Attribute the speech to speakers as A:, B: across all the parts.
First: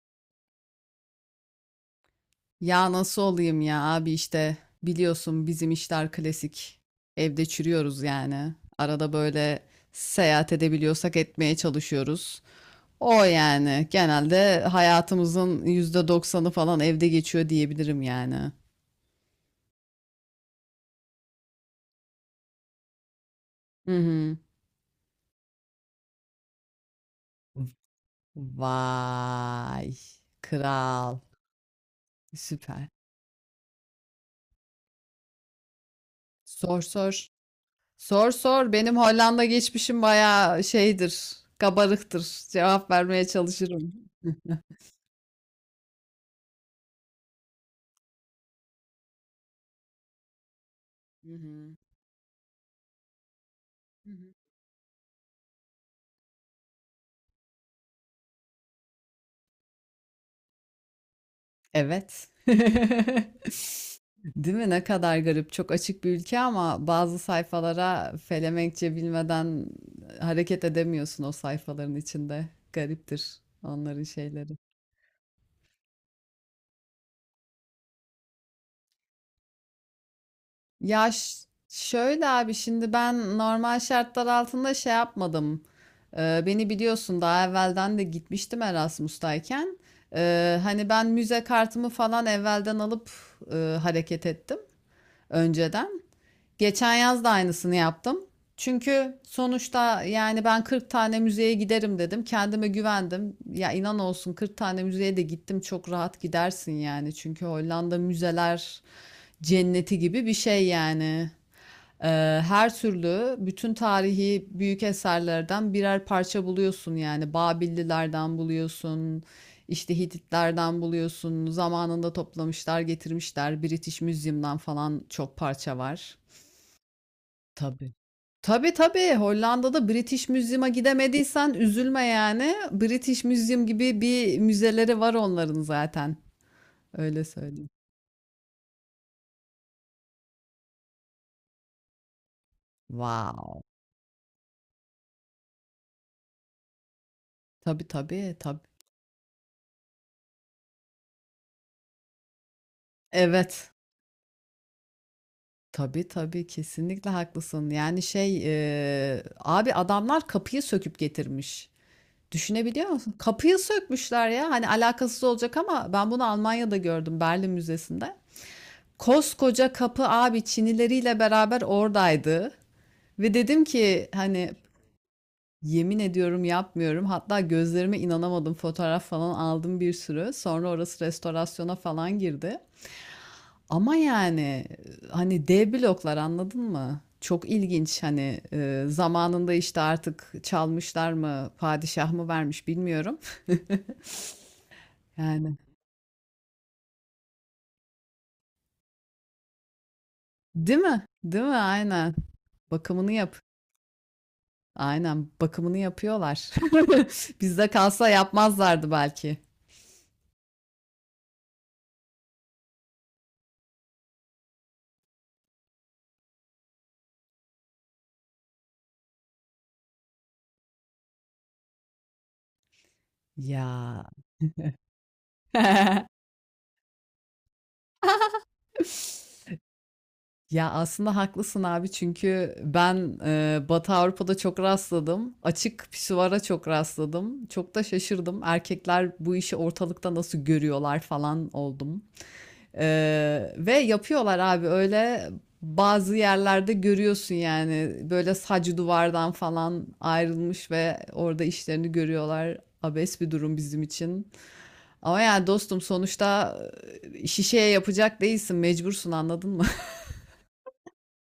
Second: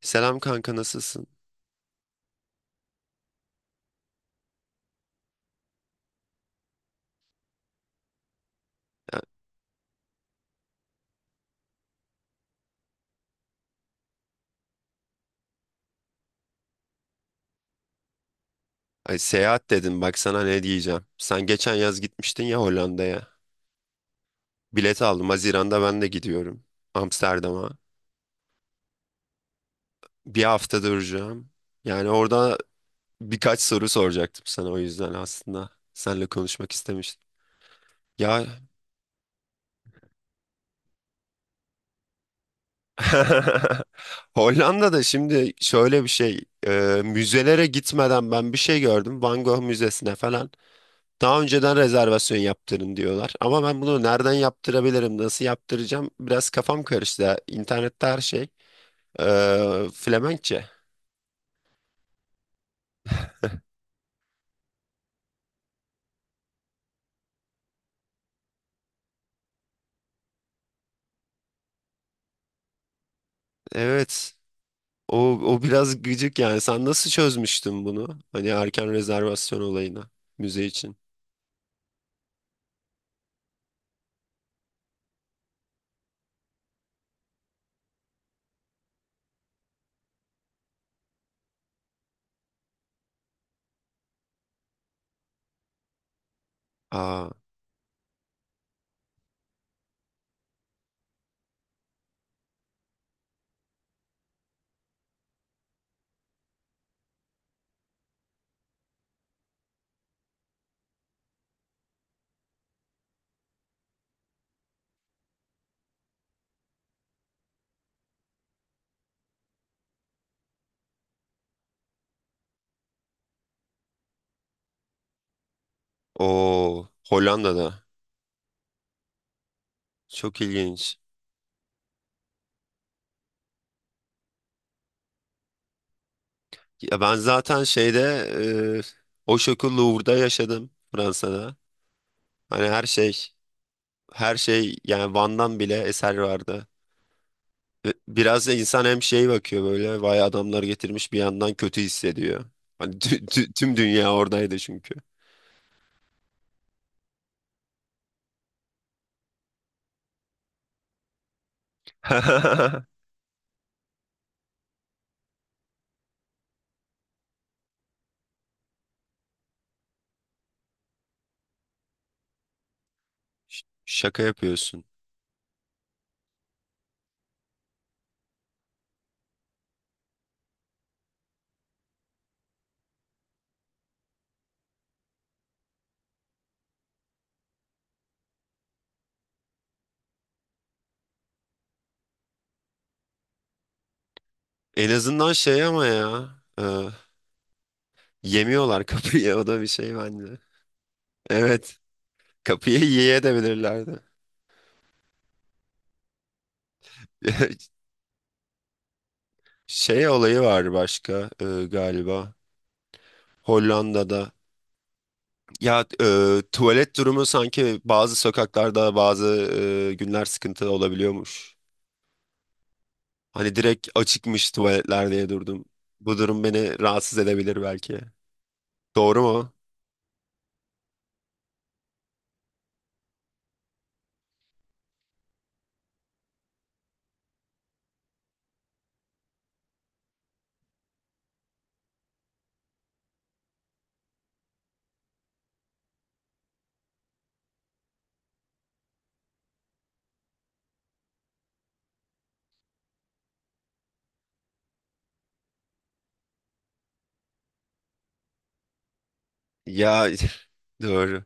A: Selam kanka, nasılsın?
B: Ya nasıl olayım ya abi işte biliyorsun bizim işler klasik. Evde çürüyoruz yani. Arada
A: Ya,
B: böyle seyahat edebiliyorsak etmeye çalışıyoruz. O yani genelde hayatımızın %90'ı falan evde geçiyor diyebilirim yani.
A: ay, seyahat dedim bak sana ne diyeceğim. Sen geçen yaz gitmiştin ya Hollanda'ya.
B: Hı hı.
A: Bilet aldım. Haziran'da ben de gidiyorum. Amsterdam'a.
B: Vay.
A: Bir hafta
B: Kral.
A: duracağım. Yani orada
B: Süper.
A: birkaç soru soracaktım sana o yüzden aslında. Seninle konuşmak
B: Sor sor.
A: istemiştim.
B: Sor
A: Ya
B: sor. Benim Hollanda geçmişim bayağı şeydir. Kabarıktır. Cevap vermeye çalışırım.
A: Hollanda'da şimdi şöyle bir şey. Müzelere gitmeden ben bir şey gördüm. Van Gogh Müzesi'ne falan.
B: Hı
A: Daha önceden
B: hı.
A: rezervasyon yaptırın diyorlar. Ama ben bunu
B: Hı
A: nereden
B: hı.
A: yaptırabilirim, nasıl yaptıracağım? Biraz kafam karıştı. Ya. İnternette her şey Flemenkçe.
B: Evet. Değil mi? Ne kadar garip. Çok açık bir ülke ama bazı sayfalara Felemenkçe bilmeden hareket edemiyorsun o sayfaların içinde. Gariptir onların
A: Evet.
B: şeyleri.
A: O biraz gıcık yani. Sen nasıl çözmüştün bunu? Hani erken rezervasyon olayını müze için.
B: Şöyle abi şimdi ben normal şartlar altında şey yapmadım. Beni biliyorsun daha evvelden de gitmiştim Erasmus'tayken. Hani ben müze kartımı falan evvelden alıp hareket ettim önceden. Geçen yaz
A: Aa,
B: da aynısını yaptım. Çünkü sonuçta yani ben 40 tane müzeye giderim dedim. Kendime güvendim. Ya inan olsun 40 tane müzeye de gittim. Çok rahat gidersin yani. Çünkü Hollanda müzeler cenneti gibi bir şey yani. Ee, Her türlü bütün tarihi büyük eserlerden birer parça buluyorsun yani. Babillilerden buluyorsun. İşte Hititlerden buluyorsun. Zamanında toplamışlar, getirmişler. British Museum'dan falan çok parça var.
A: o Hollanda'da.
B: Tabii. Tabii tabii Hollanda'da British
A: Çok
B: Museum'a
A: ilginç.
B: gidemediysen üzülme yani. British Museum gibi bir müzeleri var onların zaten.
A: Ya ben
B: Öyle
A: zaten
B: söyleyeyim.
A: şeyde eee o şoku Louvre'da yaşadım Fransa'da. Hani her şey
B: Wow.
A: her şey yani Van'dan bile eser vardı.
B: Tabii
A: Ve
B: tabii
A: biraz da
B: tabii.
A: insan hem şey bakıyor böyle vay adamlar getirmiş, bir yandan kötü hissediyor. Hani
B: Evet.
A: tüm dünya oradaydı çünkü.
B: Tabii tabii kesinlikle haklısın. Yani şey abi adamlar kapıyı söküp getirmiş. Düşünebiliyor musun? Kapıyı sökmüşler ya. Hani alakasız olacak ama ben bunu Almanya'da gördüm Berlin Müzesi'nde. Koskoca kapı abi Çinileriyle beraber oradaydı. Ve dedim ki
A: Şaka
B: hani
A: yapıyorsun.
B: yemin ediyorum yapmıyorum. Hatta gözlerime inanamadım. Fotoğraf falan aldım bir sürü. Sonra orası restorasyona falan girdi. Ama yani hani dev bloklar anladın mı? Çok ilginç hani zamanında işte artık çalmışlar mı, padişah mı vermiş bilmiyorum.
A: En azından
B: Yani
A: şey ama ya e, yemiyorlar kapıyı o da bir şey bence.
B: değil mi? Değil mi?
A: Evet,
B: Aynen.
A: kapıyı
B: Bakımını yap.
A: yiyebilirlerdi.
B: Aynen bakımını yapıyorlar. Bizde kalsa yapmazlardı belki.
A: Şey olayı var başka galiba Hollanda'da. Ya tuvalet durumu sanki bazı sokaklarda bazı günler sıkıntı olabiliyormuş. Hani direkt
B: Ya.
A: açıkmış tuvaletler diye durdum. Bu durum beni rahatsız edebilir belki. Doğru mu?
B: Ya aslında haklısın abi çünkü ben Batı Avrupa'da çok rastladım. Açık pisuvara çok rastladım. Çok da şaşırdım. Erkekler bu işi ortalıkta nasıl görüyorlar falan oldum. E, Ve yapıyorlar abi öyle bazı yerlerde görüyorsun yani böyle sac duvardan falan ayrılmış ve orada işlerini görüyorlar. Abes bir durum bizim için. Ama yani dostum sonuçta şişeye yapacak değilsin mecbursun anladın mı?
A: Ya doğru.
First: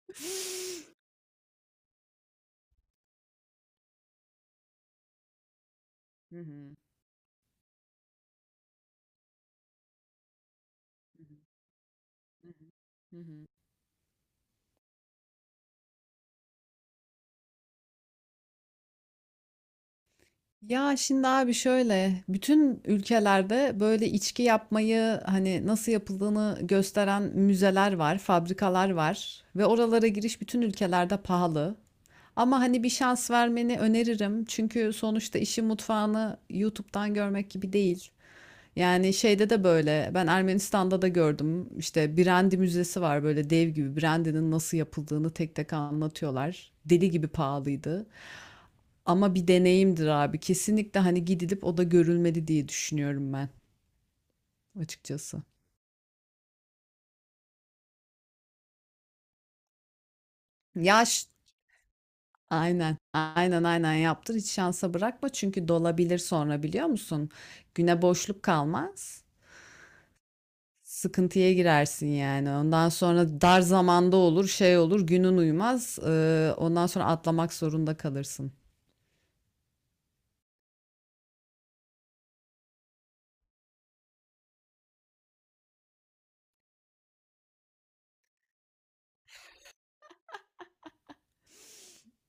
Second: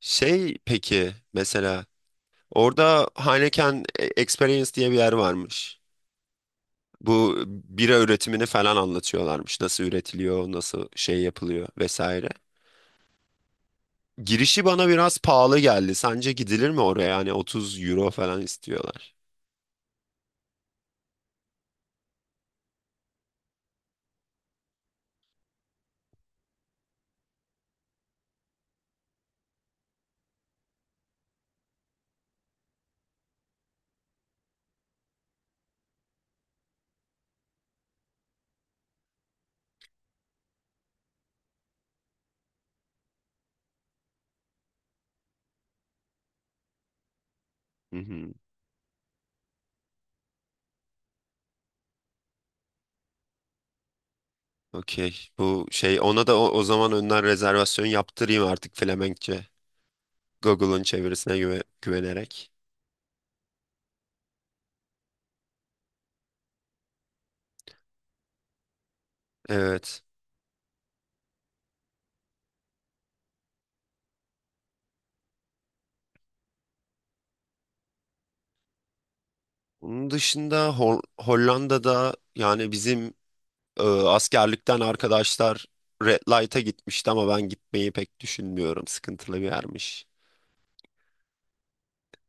A: Şey peki mesela orada Heineken Experience diye bir yer varmış.
B: Hı hı.
A: Bu bira üretimini falan anlatıyorlarmış. Nasıl üretiliyor, nasıl şey yapılıyor vesaire.
B: Hı hı.
A: Girişi bana biraz pahalı geldi. Sence gidilir mi oraya? Yani 30 euro falan istiyorlar.
B: Ya şimdi abi şöyle bütün ülkelerde böyle içki yapmayı hani nasıl yapıldığını gösteren müzeler var, fabrikalar var ve oralara giriş bütün ülkelerde pahalı. Ama hani bir şans vermeni öneririm. Çünkü sonuçta işin mutfağını YouTube'dan görmek gibi değil. Yani şeyde de böyle ben Ermenistan'da da gördüm. İşte Brandy Müzesi var böyle dev gibi. Brandy'nin nasıl yapıldığını tek tek anlatıyorlar. Deli gibi
A: Hı
B: pahalıydı.
A: hı.
B: Ama bir deneyimdir abi. Kesinlikle hani gidilip o da görülmedi diye düşünüyorum ben
A: Okey.
B: açıkçası.
A: Bu şey ona da o zaman önden rezervasyon yaptırayım artık Flemenkçe. Google'ın
B: Yaş
A: çevirisine güvenerek.
B: aynen. Aynen aynen yaptır. Hiç şansa bırakma çünkü dolabilir sonra biliyor musun? Güne boşluk kalmaz.
A: Evet.
B: Sıkıntıya girersin yani. Ondan sonra dar zamanda olur, şey olur, günün uymaz, ondan sonra atlamak zorunda kalırsın.
A: Bunun dışında Hollanda'da yani bizim askerlikten arkadaşlar Red Light'a gitmişti ama ben gitmeyi pek düşünmüyorum. Sıkıntılı bir yermiş.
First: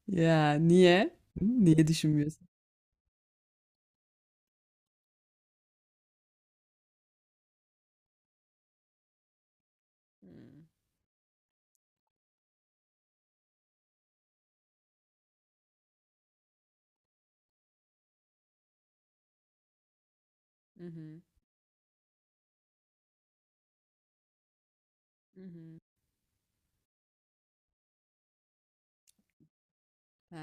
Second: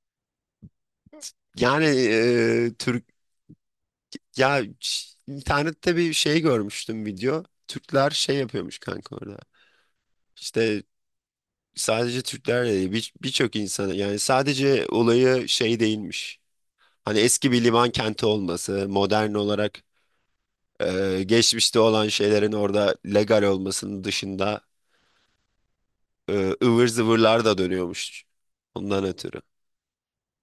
B: Ya niye?
A: Yani
B: Niye düşünmüyorsun?
A: Türk ya internette bir şey görmüştüm, video. Türkler şey yapıyormuş kanka orada.
B: Hmm,
A: İşte sadece Türkler de değil birçok insanı, yani sadece olayı şey değilmiş. Hani eski bir liman kenti olması, modern olarak
B: mhm,
A: geçmişte olan şeylerin orada legal olmasının dışında
B: mhm.
A: ıvır zıvırlar da dönüyormuş. Ondan ötürü.
B: He,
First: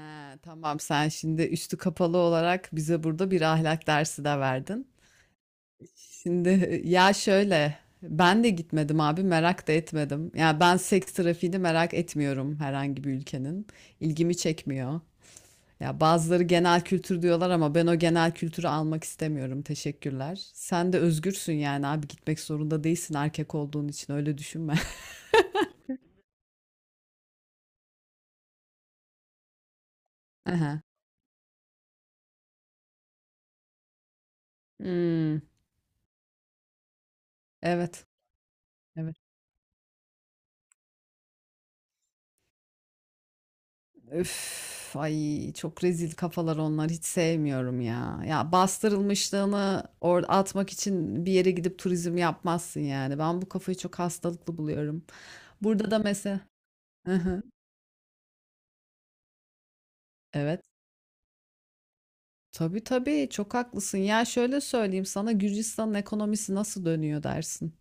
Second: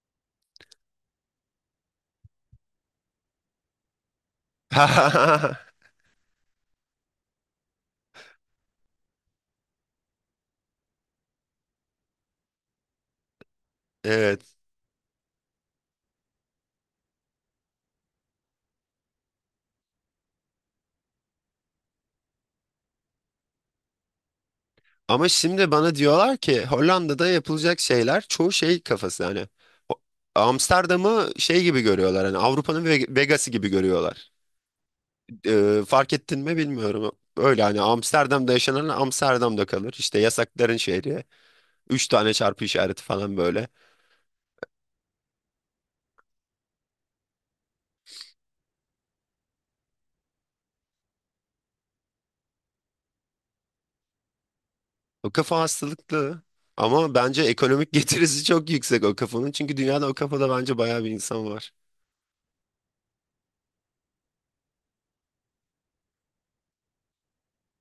B: tamam sen şimdi üstü kapalı olarak bize burada bir ahlak dersi de verdin. Şimdi ya şöyle ben de gitmedim abi merak da etmedim. Ya ben seks trafiğini merak etmiyorum herhangi bir ülkenin. İlgimi
A: Evet.
B: çekmiyor. Ya bazıları genel kültür diyorlar ama ben o genel kültürü almak istemiyorum. Teşekkürler. Sen de özgürsün yani abi gitmek zorunda değilsin erkek olduğun için öyle düşünme.
A: Ama şimdi bana diyorlar ki Hollanda'da yapılacak şeyler çoğu şey kafası, hani Ho-
B: Aha.
A: Amsterdam'ı şey gibi görüyorlar, hani Avrupa'nın Vegas'ı gibi görüyorlar.
B: Hmm,
A: Fark ettin mi bilmiyorum. Öyle hani
B: evet.
A: Amsterdam'da yaşanan
B: Evet.
A: Amsterdam'da kalır. İşte yasakların şehri. Üç tane çarpı işareti falan böyle.
B: Öf, ay çok rezil kafalar onlar hiç sevmiyorum ya. Ya bastırılmışlığını or atmak için bir yere gidip turizm yapmazsın yani. Ben bu kafayı çok hastalıklı buluyorum.
A: O kafa
B: Burada da mesela
A: hastalıklı.
B: hı
A: Ama bence
B: hı,
A: ekonomik getirisi çok yüksek o kafanın. Çünkü dünyada o kafada
B: evet,
A: bence bayağı bir insan var.
B: tabii tabii çok haklısın. Ya şöyle söyleyeyim sana Gürcistan'ın ekonomisi nasıl dönüyor dersin.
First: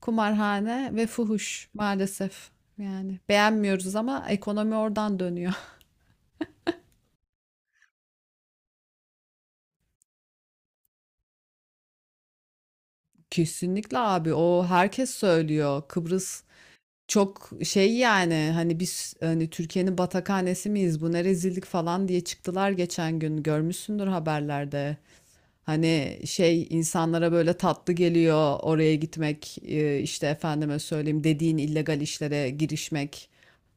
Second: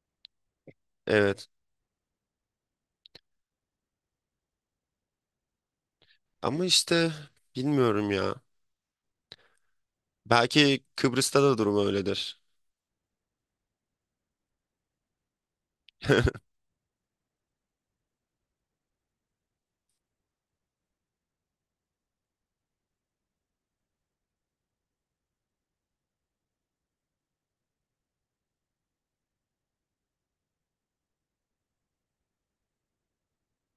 B: Kumarhane ve
A: Evet.
B: fuhuş maalesef. Yani beğenmiyoruz ama ekonomi oradan dönüyor.
A: Ama işte bilmiyorum ya. Belki Kıbrıs'ta da durum öyledir.
B: Kesinlikle abi o herkes söylüyor. Kıbrıs çok şey yani hani biz hani Türkiye'nin batakhanesi miyiz bu ne rezillik falan diye çıktılar geçen gün görmüşsündür haberlerde. Hani şey insanlara böyle tatlı geliyor oraya gitmek işte efendime söyleyeyim dediğin illegal işlere girişmek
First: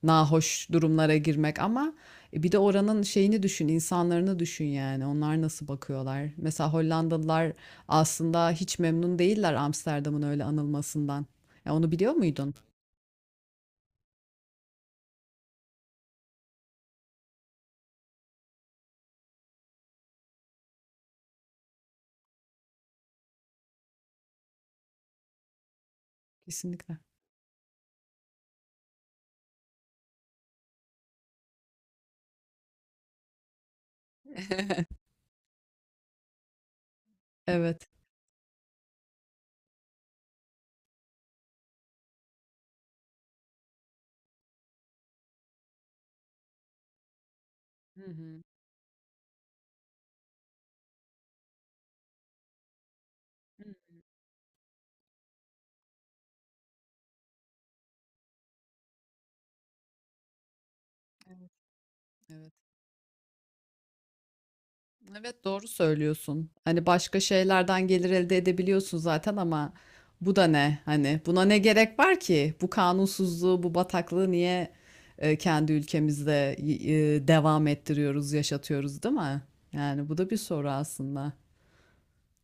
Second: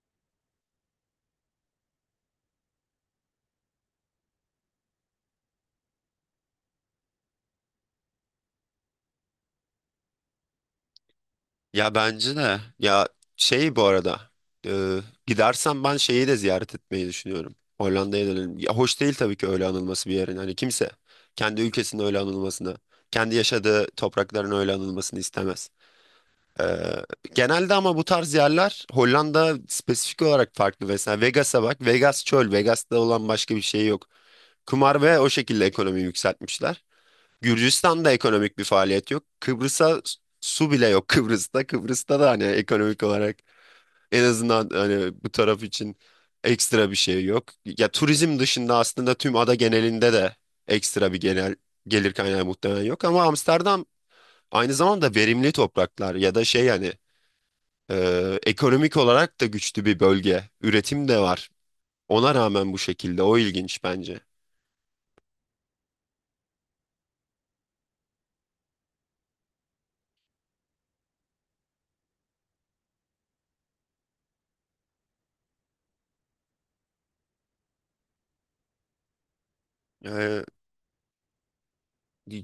B: nahoş durumlara girmek ama bir de oranın şeyini düşün insanlarını düşün yani onlar nasıl bakıyorlar. Mesela Hollandalılar aslında hiç memnun değiller Amsterdam'ın öyle anılmasından. Ya onu
A: Ya
B: biliyor
A: bence
B: muydun?
A: de. Ya şey, bu arada. E, Gidersem ben şeyi de ziyaret etmeyi düşünüyorum. Hollanda'ya dönelim. Ya hoş değil tabii ki öyle anılması bir yerin. Hani kimse kendi ülkesinin öyle anılmasını, kendi yaşadığı toprakların öyle anılmasını istemez. E,
B: Kesinlikle.
A: Genelde ama bu tarz yerler, Hollanda spesifik olarak farklı. Mesela Vegas'a bak. Vegas çöl. Vegas'ta olan başka bir şey yok. Kumar ve o şekilde ekonomi yükseltmişler.
B: Evet.
A: Gürcistan'da ekonomik bir faaliyet yok. Kıbrıs'a su bile yok Kıbrıs'ta. Kıbrıs'ta da hani ekonomik olarak, en azından hani bu taraf için ekstra bir şey yok. Ya
B: Hı
A: turizm
B: hı.
A: dışında aslında tüm ada genelinde de ekstra bir genel gelir kaynağı muhtemelen yok. Ama
B: Hı,
A: Amsterdam aynı zamanda verimli topraklar ya da şey, hani ekonomik olarak da güçlü bir bölge. Üretim de var.
B: evet,
A: Ona
B: evet.
A: rağmen bu şekilde, o ilginç bence.
B: Evet doğru söylüyorsun. Hani başka şeylerden gelir elde edebiliyorsun zaten ama bu da ne? Hani buna ne gerek var ki? Bu kanunsuzluğu, bu bataklığı niye kendi ülkemizde devam ettiriyoruz, yaşatıyoruz, değil mi? Yani bu da bir
A: Ee,
B: soru aslında.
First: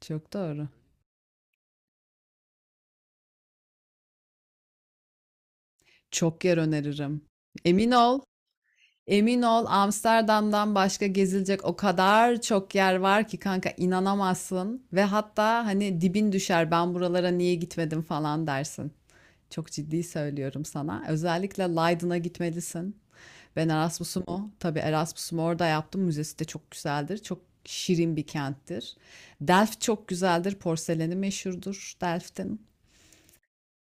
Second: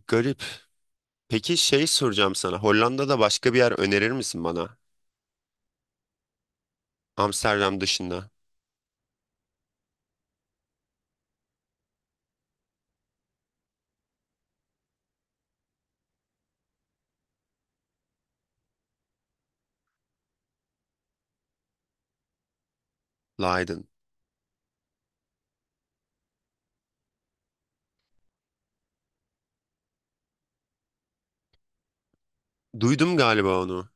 B: Çok
A: Garip.
B: doğru.
A: Peki şey soracağım sana. Hollanda'da başka bir yer önerir misin bana?
B: Çok yer öneririm.
A: Amsterdam
B: Emin ol,
A: dışında.
B: emin ol Amsterdam'dan başka gezilecek o kadar çok yer var ki kanka inanamazsın ve hatta hani dibin düşer ben buralara niye gitmedim falan dersin. Çok ciddi söylüyorum sana. Özellikle Leiden'a gitmelisin. Ben
A: Leiden.
B: Erasmus'umu, tabii Erasmus'umu orada yaptım. Müzesi de çok güzeldir. Çok şirin bir kenttir. Delft çok güzeldir. Porseleni meşhurdur Delft'in.
A: Duydum galiba onu.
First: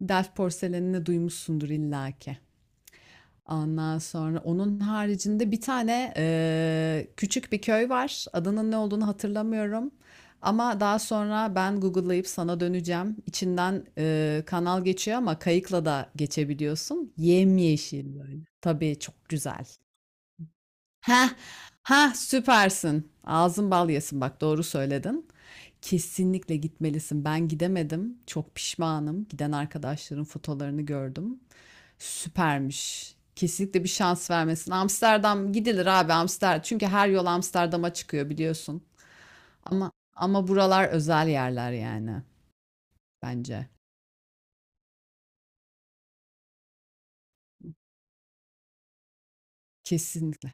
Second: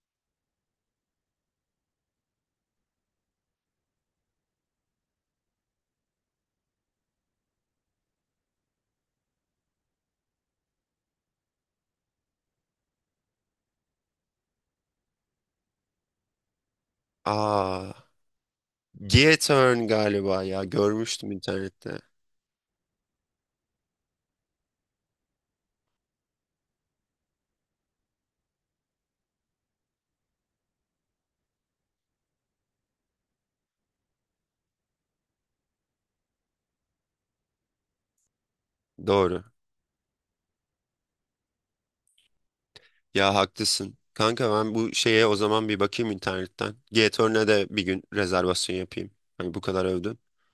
B: Delft porselenini duymuşsundur illaki. Ondan sonra onun haricinde bir tane küçük bir köy var. Adının ne olduğunu hatırlamıyorum. Ama daha sonra ben Google'layıp sana döneceğim. İçinden kanal geçiyor ama kayıkla da geçebiliyorsun.
A: Aa,
B: Yemyeşil böyle. Tabii çok güzel.
A: Giethoorn galiba ya.
B: Ha,
A: Görmüştüm internette.
B: ha süpersin. Ağzın bal yesin bak doğru söyledin. Kesinlikle gitmelisin. Ben gidemedim. Çok pişmanım. Giden arkadaşların fotolarını gördüm. Süpermiş. Kesinlikle bir şans vermesin. Amsterdam gidilir abi Amsterdam. Çünkü her yol Amsterdam'a çıkıyor biliyorsun.
A: Doğru.
B: Ama ama buralar özel yerler yani
A: Ya
B: bence.
A: haklısın. Kanka ben bu şeye o zaman bir bakayım internetten. G-Torne'e de bir gün rezervasyon yapayım. Hani bu kadar övdün.
B: Kesinlikle.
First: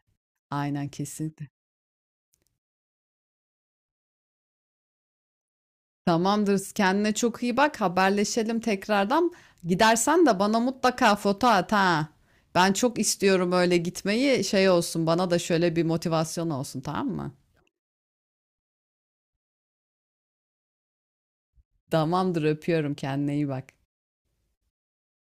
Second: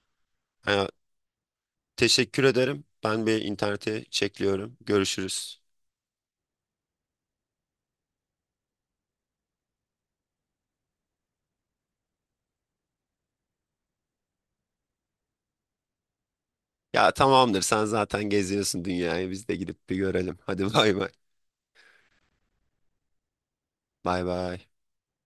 A: Ha,
B: Aynen kesinlikle.
A: teşekkür ederim. Ben bir internete çekliyorum. Görüşürüz.
B: Tamamdır. Kendine çok iyi bak. Haberleşelim tekrardan. Gidersen de bana mutlaka foto at ha. Ben çok istiyorum öyle gitmeyi. Şey olsun bana da şöyle bir motivasyon olsun tamam
A: Ya
B: mı?
A: tamamdır, sen zaten geziyorsun dünyayı. Biz de gidip bir görelim. Hadi, bay bay.
B: Tamamdır öpüyorum kendine iyi bak.
A: Bay bay.